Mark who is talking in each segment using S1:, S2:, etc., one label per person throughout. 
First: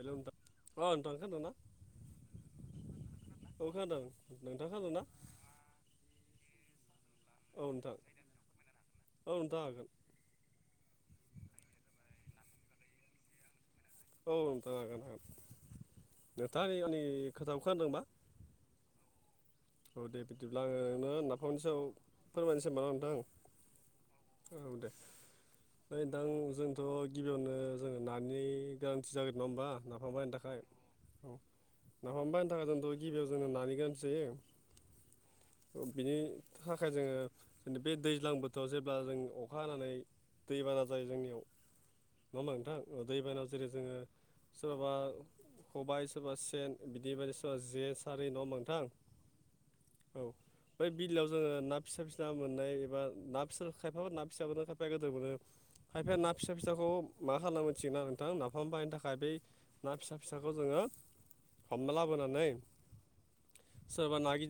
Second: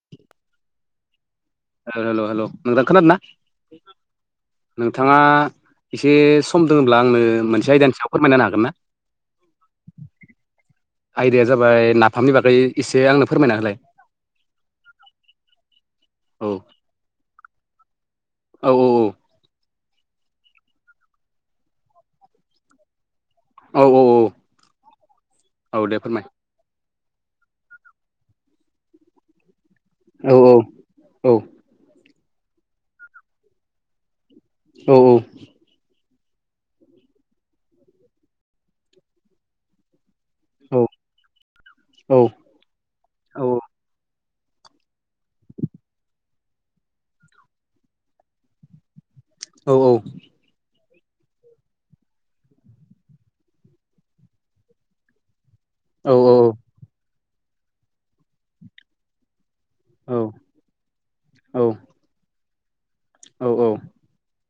S1: हेल' नोंथां अ खोनादोंना?
S2: हेल- हेल' नोंथां खोनादों ना
S1: औ खोनादों नोंथां खोनादोंना
S2: नोंथाङा एसे आं
S1: औ
S2: मोनसे आयदानि
S1: नोंथां
S2: स फोरमायनो हागोन ना?
S1: औ नोंथां हागोन
S2: आयदाया जाबाय नाफामनि बागै एसे आंनो फोरमायनाोलाय।
S1: औ नोंथां हागोन हागोन
S2: औ
S1: नोंथाङा आंनि खोथाखौ खोनदोंबा?
S2: औ-औ-औ।
S1: औ दे बिदिब्ला आङ नोंनो नाफामनि सायाव फोरमायनोसै ना नोंथां। औ
S2: औ औ
S1: दे
S2: औ दे
S1: ओमफ्राय
S2: फोरमाय
S1: दां जों थ' गिबियावनो जोङो नानि गोनांथि जागोन नङा होमबा नाफाम बायनो
S2: औ
S1: थाखाय औ नाफाम बायनो थाखाय जोंथ' गिबियाव जोंनो नानि गानसैायो
S2: औ-औ
S1: बिनि थाखाय जोङो जेन बे दैज्लां बोथोराव जेब्ला जों अखा हानानै
S2: औ
S1: दैबाना जायो जोंनियाव
S2: औ
S1: नङाोमा नोंथां दैबाना
S2: औ
S1: जेरै जोङो सोरबा खबायाइ सोरबा सेन बिदि बायदि सोरबा जे सारि न' मोनथां?
S2: औ-औ
S1: बेमफ्राय बिललिआव जोङो ना फिसा फिसा मोननाय एबा ना फिसा खायफाबो ना फिसा मोनो खायफाया गेदेर मोनो।
S2: औ
S1: खायफाया ना
S2: औ
S1: फिसा
S2: औ
S1: फिसाखौ मा खालामना मोनथिगोन आरो नोंथां नाफाम बाहायनो थाखाय बै ना फिसा
S2: औ
S1: फिसाखौ जोङो हमना लाबोनानै
S2: औ-औ।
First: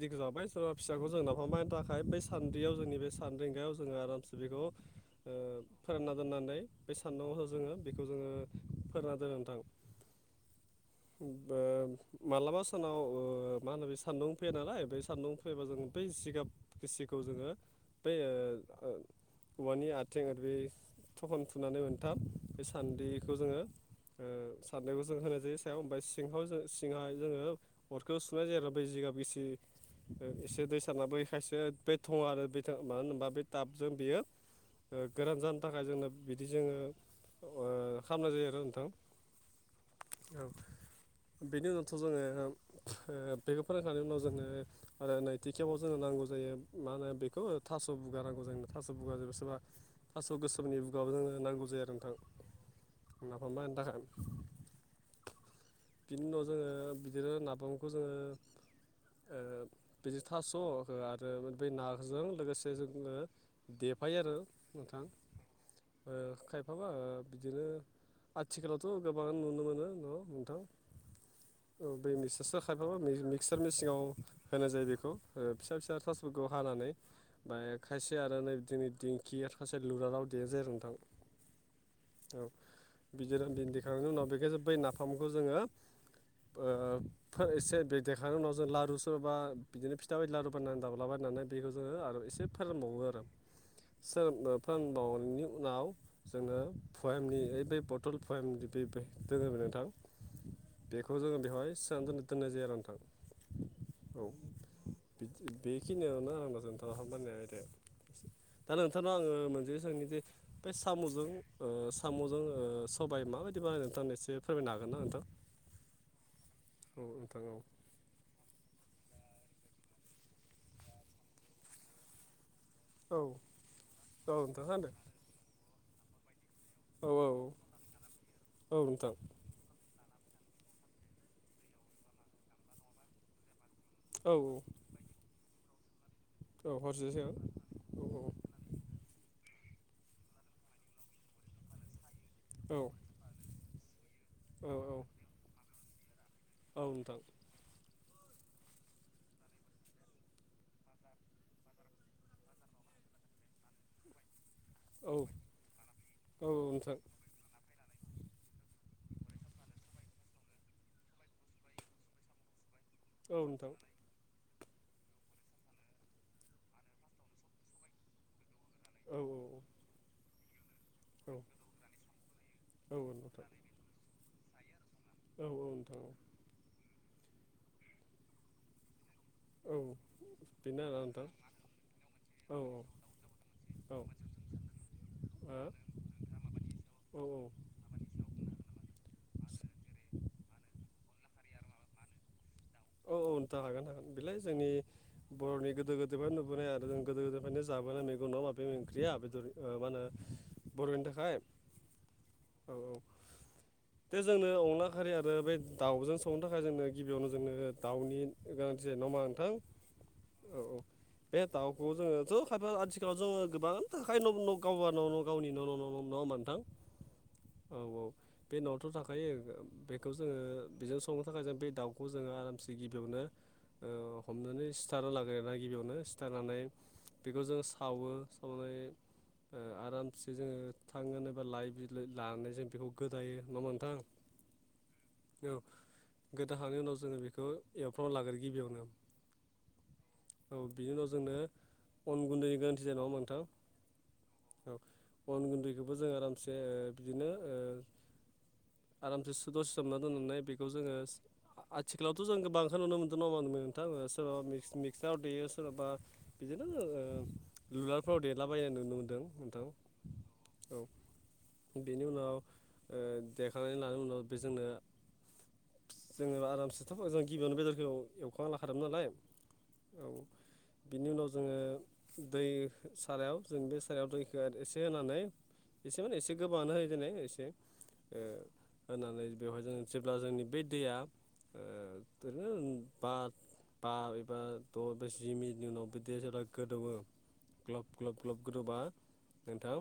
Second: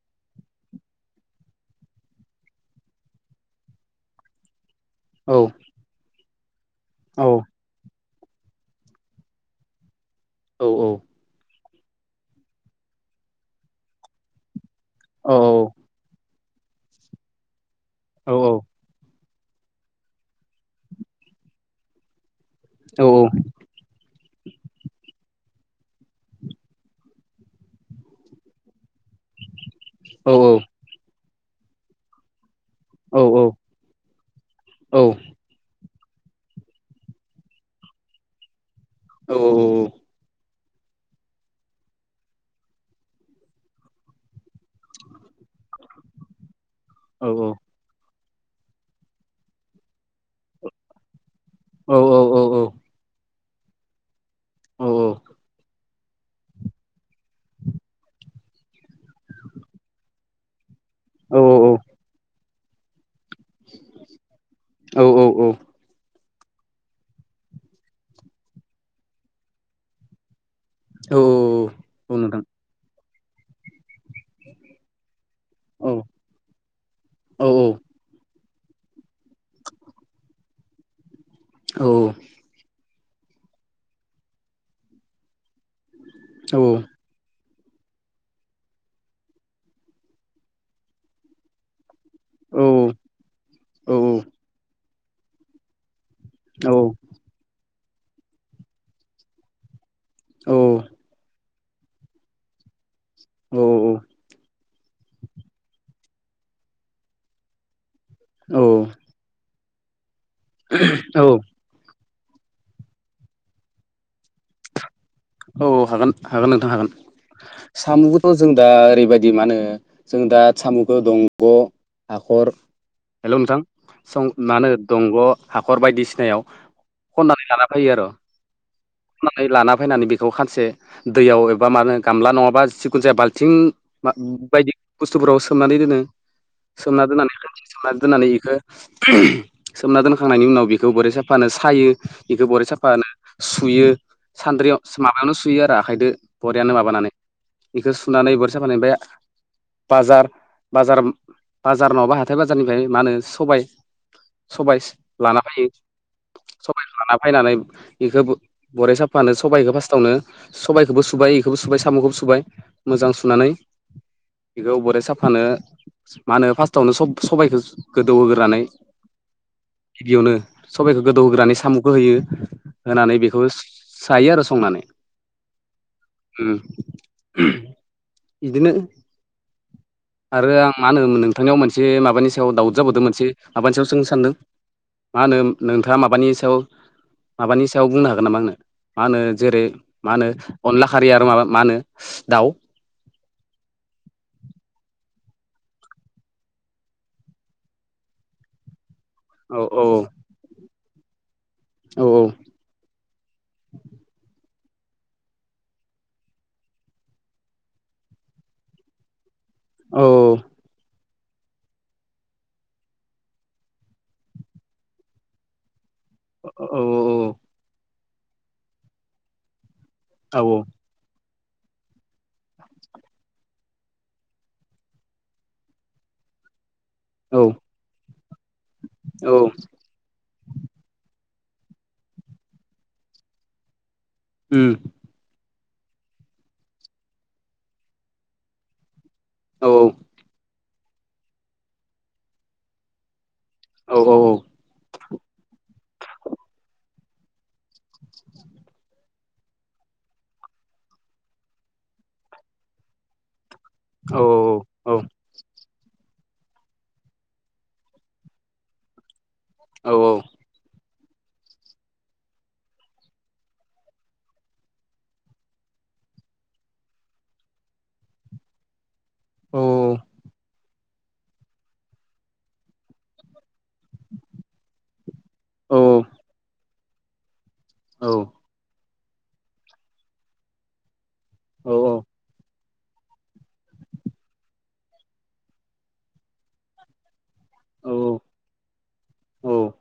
S1: बि गो जाबाय सोरबा फिसाखौ जों नाफामनायनि थाखाय बै सान्द्रियाव जोंनि बे सान्द्रिगायाव जोङो आरामसे बेखौ ओ फोरानना दोननानै बे सान्दुं जोङो बि खौ जोङो फोरना दोनो नोंथां।
S2: औ-औ।
S1: ओ मालाबा सानाव मा होनो बे सान्दुं फैया नालाय बै सान्दुं फैयोबा जों बै जिगाब गिसिखौ जोङो बै ओ औवानि आथिं आरो बे थखन थुनानै मोनथाम बे सान्द्रिखौ जोङो ओ सारनायखौ जों होनाय जायो सायाव ओफ्राय सिाव सिंहा जोङो अरखौ सुनाय जायो आरो जिगाब बे एसे दै साननाबोखायसो बे थङ आरो बे मानो होनबा बे टाबजों बियो गोरान जानो थाखाय जोंनो बिदि जोङो खालामनाय जायो आरो नोंथा।
S2: औ-औ-औ।
S1: औ बेनि उनावथ' जोङो बेखौ फोरोंखांनायनि उनाव जोनो आरो नैथि खेबाव जोङो नांगौ जायो मा होनो बेखौ थास' बुारनांगौ मोजांनो थास' बुगा जेबो सोरबा थास' गोसोमनि बुगाबबो जोंनो नांगौ जायो आरो नोंथां। नाफाम बानायनो थाखाय
S2: औ-औ।
S1: बिनि उनाव जोङो बिदिनो नाफामखौ जोङो जिथास' हो आरो बै नाजों लोगोसे जोङो देफायो आरो नोंथां ओ खायफाबा बिदिनो आथिखालावथ' गोबां नुनो मोनो न' मोनथां। औ बे
S2: औ नोंथां
S1: मिक्चारसो खायफाबा मिक्सार मेसिंङाव होनाय जायो बेखौ। ओ फिसा
S2: औ
S1: फिसा थास'खौ हानानै
S2: औ
S1: ओमफ्राय खायसे आरो नै जोंनि दिंखिया सासे लुरालाव [unintelligible] आरो नोंथां।
S2: औ।
S1: बिदिर दिन दि दैखांनायनि उनाव बेखायसो बै नाफामखौ जोङो
S2: औ औ।
S1: एसे बे देखांनायनि उनाव जों लारु सोरबा बिदिनो फिथा बायदि लारु बाननानै दाब्लाबायनानै बेखौ जोङो आरो एसे
S2: औ
S1: फोरोंबावो आरो,
S2: औ
S1: सोर फोरोंबावनायनि उनाव जोंङो पुवेमनि ओइ बे बथल पुवमदि बे बे दोङो नोंथां बेखौ जोङो बेवहाय सोनानै दोननो दोननाय जायो आरो नोंथां।
S2: औ औ औ।
S1: औ बेदि बेखिनियावनो [unintelligible] दा नोंथांनाव आंङो मोनसे सोंनोसै बे
S2: औ
S1: साम'जों ओ साम'जों ओ सबाय माबायदि बानायो नोंथां एसे फोरमायनो हागोन ना नोंथां?
S2: हागोन हागोन नोंथां हागोन
S1: नोंथां
S2: सामथ' जों दा ओरैबायदि दि मा होनो जों दा साम'खौ दंग', हाखर
S1: औ
S2: हेल' नोंथां सं नानो
S1: नोंथां
S2: दंग' हाखर बायदिसिनायाव
S1: औ
S2: खननानै लाना फैयो आरो
S1: औ नोंथां
S2: खनानै लाना फैनानै बे- बेखौ खानसे दैयाव एबा मा होनो गामला नङाबा सिखुन जाया बाल्थिं मा
S1: खोनादों औ नोंथां औ
S2: बायदि बुस्थुफोराव सोमनानै दोनो।
S1: औ
S2: सोमना
S1: हरसे
S2: दोननानै
S1: सिगां
S2: खानसे सोमना
S1: औ
S2: दोननानै इखो सोमना दोनखांनायनि उनाव बेखौ बरिया साफानो सायो, बेखौ बरिया
S1: औ
S2: साफानो सुयो।
S1: औ औ।
S2: मानो सुयो आरो आखाइदो बरियानो
S1: औ
S2: माबानानै,
S1: नोंथां
S2: बेखौ सुनानै बरिया साफानो ओमफाय बाजार बाजार बाजार नङाबा हाथाय बाजारनिफ्राय मा होनो सबाय सबायाइस
S1: औ नोंथां औ नोंथां औ नोंथां औ
S2: लाना फैयो सबाय लाना फैनानै बेखौ बरिया साफानो सबाइखौ फार्टावनो सबायखौबो सुबाय इखोबो सुबाय साम'खौबो सुबाय मोजां सुनानै बेखौ बोराइ साफानो मा होनो फार्स्टावनोब सब-सबायखौ गोदौहोग्रोनानै गिबियावनो सबाइखौ गोदौहोग्रानै साम'खौ होयो होनानै बेखौ जायो आरो संनानै।
S1: औ नोंथां
S2: उम्म बिदिनो
S1: औ।
S2: आरो आं
S1: बेनो
S2: मा
S1: आरोना
S2: होनोमोन
S1: नोंथां
S2: नोंथांनियाव मोनसे माबानि सायाव
S1: औ
S2: दाउट जाबोदों मोनसे माबानि सायाव सोंनो
S1: हो
S2: सानदों। मा होनो नोंथाङा माबानि सायाव
S1: औ औ
S2: माबानि सायाव बुंनो हागोन नामा आंनो? मा होनो जेरै मा होनो अनला खारि आरो माबा मा होनो दाउ?
S1: औ औ। खोन्था हागोन आं बेलाय जोंनि बर'नि गोदो गोदायनिफ्रायनो नुबोनाय आरो जों गोदो गोदायनिफ्रायनो जाबोनाय मेगं नङा' होमबा बे मेग ख्रिया बेदर
S2: औ
S1: मा
S2: औ
S1: होनो बर'नि थाखाय
S2: औ
S1: औ औ दे जोंनो अनला खारि आरो बे दाउजों संनो थाखाय जोंनो गिबियावनो जोंनो दाउनि गोनांथि जायो नङाहोमबा नोंथां?
S2: औ
S1: औ औ। बे दाउखौ जोङोथ' खायफा आथिखालाव जोङो गोबां थाखायो न' न' गावा न' न' गावनि न' न' न' न' नङा होमबा' नोंथां
S2: औ
S1: औ औ बे न'आवथ' थाखायो बे बेखौ
S2: औ
S1: जोङो बेजों संनो थाखाय जों बे दाउखौ जोङो से गिबियावनो ओ हमनानै सिथारना लाग्रो आरोना गिबियावनो सिथारनानै
S2: औ
S1: बेखौ जोङो सावो सावनानै
S2: औ
S1: ओ आरामसे जोङो थाङो बा लाइ बिलाइ लानानै जों बेखौ गोदायो नङा होमबा नोंथां।
S2: उम
S1: औ गोदाखांनायनि उनाव जोङो बेखौ एवफ्रावना लाग्रो गिबियावनो
S2: औ
S1: औ बिनि उनाव जोंनो अन गुन्दैनि गोरोन्थि जानाय नङा नोंथां?
S2: औ औ
S1: औ अन गुन्दैखौबो जों आरामसे बिदिनो ओ
S2: [unintelligible]
S1: आरामसे सो दसे सोमना दोननानैनाय बेखौ जोङो आथिखालावथ' जों गो बांखौ नुनो मोन्दों नङा नो [inaudible] खोथाबो
S2: औ
S1: सोराबा
S2: औ
S1: मिक्साराव दैयो सोराबा बिदिनो ओ लुलारफ्राव देरलाबायनाय नुनो मोन्दों।
S2: औ औ
S1: बेनि उनाव ओ! देखनानै लानाय उनाव बेजोंनो जोङो आरामसे दाथ' जों गिबियावनो बेदरखौ एव एवखाना लाखादोंमोन नालाय औ बिनि उनाव जोङो दै सारायाव जों बे सारायाव दैखौ एसे होनानै एसे माने एसे गोबाङानो होयो जेनै एसे
S2: औ
S1: ओ होनानै बेवहाय जों जेब्ला जोंनि बे दैया ओरैनो बा बा एबा द' एबा जि मिनिटनि उनाव बि दैया जेब्ला गोदौवो ग्लब ग्लब ग्लब गोदौबा नोंथां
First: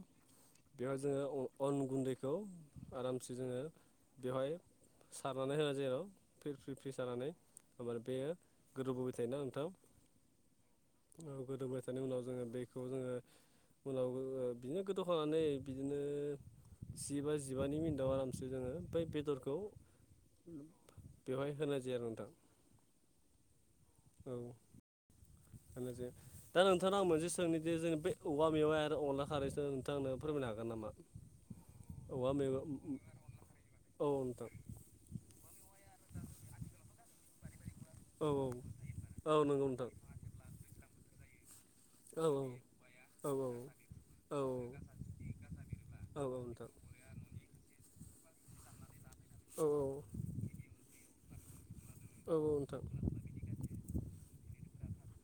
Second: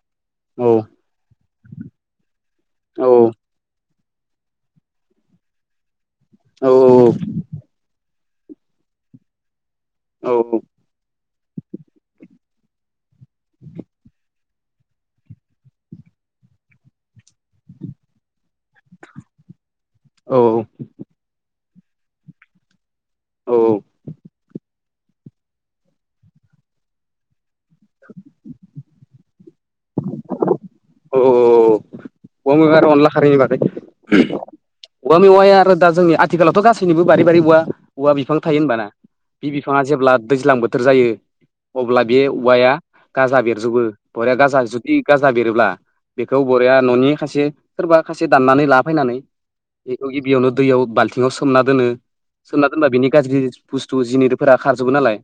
S1: बेहाय जोङो अन गुन्दैखौ आरामसे जोङो बेवहाय सारनानै होयो जेराव फ्रि फ्रि
S2: औ
S1: फ्रि सारनानै ओमफ्राय बेयो गोदौबोबाय थायोना नोंथां औ गोदौबाय थानाय उनाव जोङो बेखौ जोङो उनाव जों बिदिनो गोदौहोनानै बिदिनो जिबा जिबा मिनिटआव आराम जोङो बै बेदरखौ
S2: औ
S1: बेवहाय होनाय जाया नोंथां।
S2: औ औ
S1: होननोसै दा नोंथांनाव आं मोनसे सोंनिदि जों बे औवा मेवाइ आरो अनला खारैखौ नोंथां आंनो फोरमायनो हागोन नामा?
S2: औ औवा मेवाय आरो अनला खारैनि बागै
S1: औ नोंथां
S2: औवा मेवाया आरो दा जोंनिया आथिखालावथ' गासैनिबो बारि बारि औवा औवा
S1: औ
S2: बिफां थायो होनबा ना
S1: औ
S2: बे
S1: नंगौ
S2: बिफाङा
S1: नोंथां
S2: जेब्ला दैज्लां बोथोर जायो अब्ला
S1: औ
S2: बे औवाया
S1: औ
S2: गाजा बेरजोबो बरिया
S1: औ
S2: गाजा जुदि गाजा बेरोब्ला बेखौ
S1: नोंथां
S2: बरिया न'नि खायसे सोरबा खासे दाननानै लाना फैनानै
S1: औ
S2: बेखौ गिबियावनो दैयाव बाल्थिंआव सोमना दोनो
S1: औ
S2: सोमना
S1: नोंथां
S2: दोनबा बिनि गाज्रि बुस्थु जिनिरफोरा खारजोबो नालाय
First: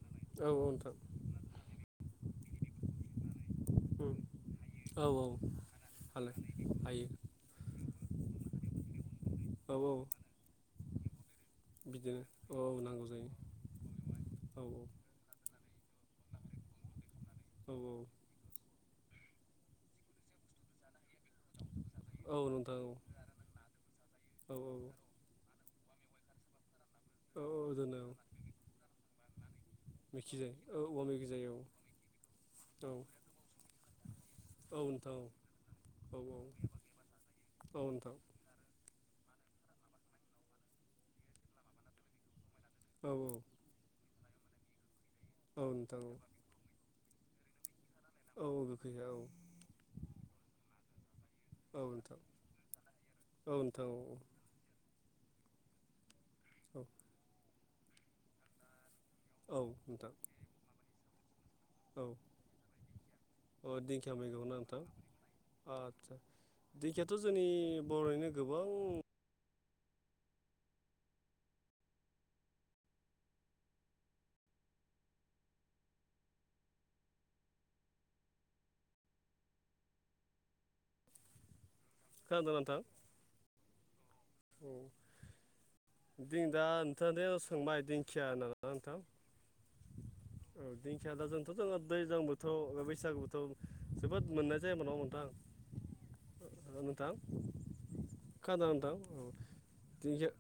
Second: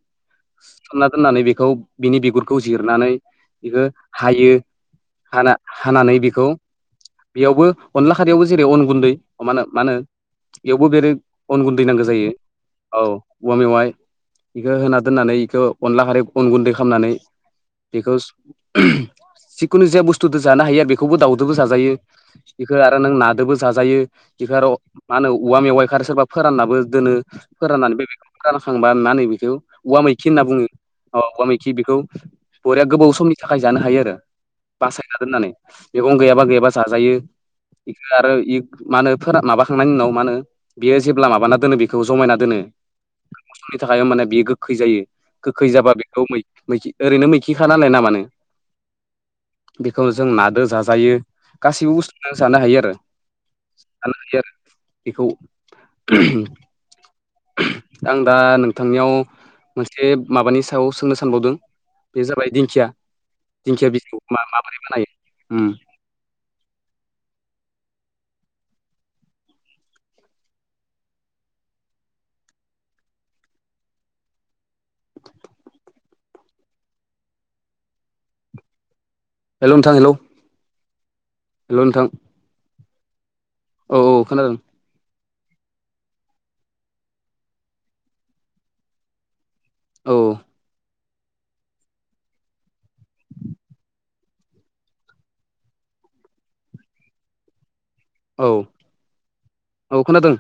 S1: औ नोंथां
S2: सोमना दोननानै बेखौ बिनि बिगुरखौ जिरनानै बेखौ हायो
S1: औ औ
S2: हाना हानानै
S1: हालाय
S2: बेखौ
S1: हायो
S2: बेयावबो अनला खारियावबो जेरै अन गुन्दै मा होनो
S1: औ
S2: मा
S1: औ
S2: होनो बेयावबो बेरै अन गुन्दै नांगौ
S1: बिदिनो
S2: जायो औ
S1: नांगौ जायो
S2: औवा मेवाय
S1: औ
S2: बेखौ होना दोननानै बेखौ अनला खारै अन गुन्दै खालामनानै
S1: औ
S2: बेखौ जिखुनु जाया बुस्थुजों जानो हायो आरो बेखौबो दाव जोंबो जाजायो
S1: औ औ
S2: बेखौ
S1: नोंथां औ
S2: आरो नों नादोबो जाजायो
S1: औ
S2: बेखौ आरो मा होनो औवा मेवाइखौ आरो सोरबा फोराननाबो दोनो
S1: औ औ
S2: फोराननानै
S1: दोनो
S2: बे
S1: औ
S2: बेखौ रानखांबा मा होनो बेखौ औवा मैखि
S1: मेखि
S2: होनना
S1: जायो
S2: बुङो औ
S1: मेखि
S2: औवा
S1: जायो
S2: मैखि बेखौ बरिया
S1: औ
S2: गोबाव समनि थाखाय जानो हायो आरो
S1: औ नोंथां
S2: बासायना
S1: औ
S2: दोननानै मैगं
S1: औ औ
S2: गैयाबा गैयाबा जाजायो
S1: औ नोंथां
S2: बेखौ आरो मा मा होनो फोरा माबाखांनायनि उनाव मा होनो बियो जेब्ला माबाना दोनो बेखौ जमायना दोनो
S1: औ
S2: स्नि साननि थाखाय होमबाना बेयो गोगखै जायो
S1: औ
S2: गोगखै जाबा
S1: नोंथां
S2: बेखौै मै-मैखि ओरैनो मैखिखा नालाय नामानो
S1: औ गोखैया औ
S2: बेखौ जों नादो जाजायो
S1: औ
S2: गासैबो
S1: नोंथां
S2: बुस्थुजोंनो जानो हायो आरो
S1: औ नोंथां औ
S2: संनो हायो आरो बेखौ
S1: औ
S2: आं दा नों नोंथांनियाव
S1: औ औ नोंथां
S2: मोनसे माबानि सायाव सोंनो सानबावदों
S1: औ
S2: बे जाबाय दिंखिया
S1: औ
S2: दिंखिया बिजौखौ
S1: मैगं ना
S2: मा-माबोरै
S1: नोंथां
S2: बानायो उम
S1: आदसा दिंखिया'याथ जोंनि बर'निनो गोबां
S2: [inaudible] हेलौ नोंथां हेलौ
S1: खोनादों नोंथां?
S2: औ औ खोनादों
S1: जिं दा नोंथांदे सोंबाय दिंखिया होनना ना नोंथां
S2: औ
S1: ओ दिंख खिया दा जोंथ' जों दैज्लां बोथोर बैसागु बोथोर जोबोद मोननाय जाया नङाहोमबा नोथां ओ नोथां
S2: औ
S1: खोनादोना नोथां
S2: औ
S1: दिंखिया
S2: खोनादों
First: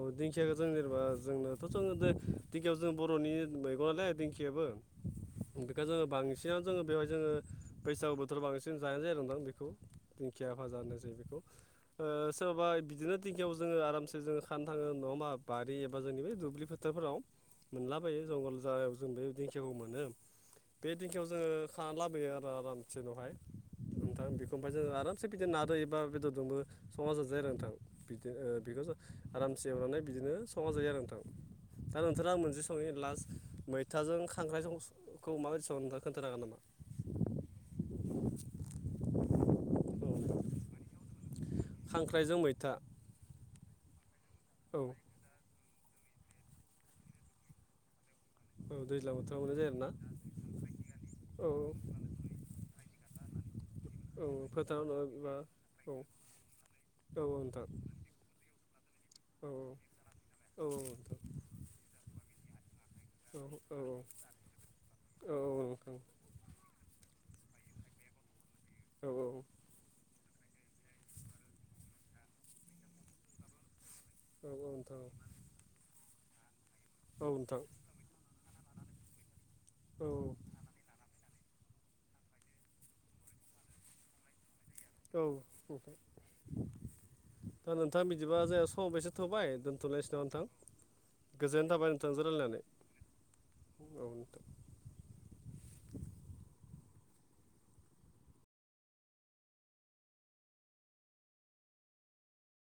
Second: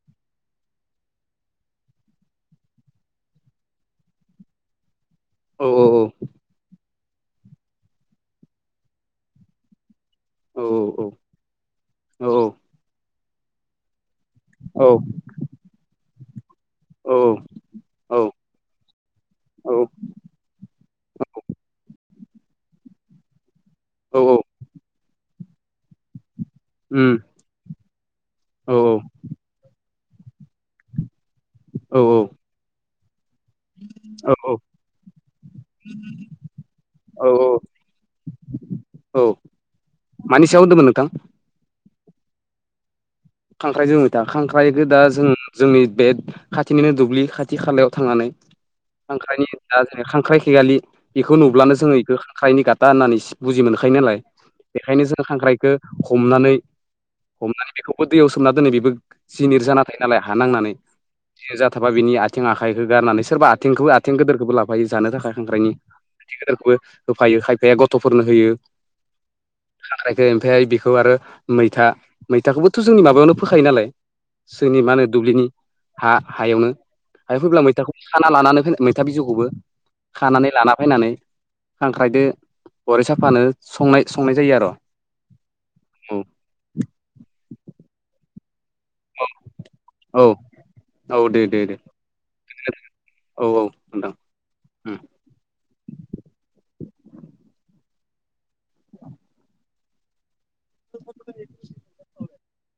S1: औ दिं खियाखौ जों जेनेबा जोंनाथ' जोङो दिंखियाव जों बर'नि मैगङलाय दिंखियाबो
S2: औ
S1: बेखौ जोङो बांसिनानो जोङो बेवहाय जोङो बैसागु बोथोर बांसिन जानाय जायोदां बेखौ दिंखिया
S2: औ
S1: भाजा होनानोसै बेखौ
S2: औ
S1: सोरबा बिदिनो दिंखियाव जोङो आरामसे [unintelligible] फोथारफोराव
S2: औ
S1: मोनलाबायो
S2: औ
S1: जंगल जागायाव जों बे
S2: औ
S1: दिंखियाखौ मोनो बे दिंखियाव जोङो खानाला बोयो आरो आरामसेनावहाय नोंथां
S2: औ
S1: बेखौ ओमफ्राय जों आरामसे बिदिनो नादों एबा बेदर दोंबो संना
S2: उम
S1: जाजायो आरो नोंथां बिदि ओ
S2: औ
S1: बिखो जो ओ आरामसे एवनानै बिदिनो संना जायो आरो नोंथां दा
S2: औ
S1: नोंथारा आं मोनसे सोङो लास्ट मैथाजों
S2: औ
S1: खांख्राइजोंखौ माबायदि सङो खोन्थानो हागोन नामा?
S2: औ औ
S1: औ
S2: मानि सायाव होनदोंमोन नोंथां?
S1: खांख्राइजों मैथा
S2: खांख्राइजों मैथा
S1: औ
S2: खांख्राइखौ दा जों जोंनि बे खाथिनिनो दुब्लि खाथि खालायाव थांनानै
S1: औ दैज्लां बोथोराव
S2: खांख्राइनि
S1: मोननाय
S2: दा जों
S1: जायो
S2: खांख्राइ खिगालि बेखौ
S1: आरोना औ
S2: नुब्लानो जोङो बेखौ खांख्राइनि गाथा होननानै बुजि मोनखायो नालाय
S1: औ फोथाराव नङा
S2: बेखायनो जों
S1: एबा
S2: खांख्राइखौ
S1: औ
S2: हमनानै
S1: औ नोंथां
S2: हमनानै बेखौबो दै सोमना दोनै बेबो
S1: औ
S2: जिनिर जाना थायो नालाय हा
S1: औ
S2: नांनानै जिनिजाथाबा बिनि आथिं आख आखायखौ गारनानै सोरबा
S1: नोंथां
S2: आथिंखौबो
S1: औ
S2: आथिं गिदोरखौबो लाफायो जानो थाखाय खांख्राइनि आथि गदिरखौबो होफायो खाय फाया गथ'फोरनो होयो
S1: औ नोंथां औ
S2: ओमफ्राय बेखौ आरो मैथा मैथाखौबोथ' जोंनि माबायावनो फोखायो नालाय
S1: औ
S2: जोंनि मा
S1: नोंथां औ नोंथां
S2: होनो दुब्लिनि हा हायावनो आरो फैब्ला मैथाखौ खाना लानानै फै मैथा बिजौखौबो
S1: औ
S2: खानानै लाना फैनानै खांख्रायदो गरि सा फानो संनाय संनाय जायो आरो
S1: औ
S2: औ
S1: दा नोंथाङा बिदिबा जायास हरबो एसे थौबाय दोनथनिसै नामा नोंथां
S2: औ औ दे दे
S1: गोजोननाय
S2: दे
S1: थाबाय नोंथांजों रायलायनानै औ नोंथां
S2: [inaudible] [inaudible]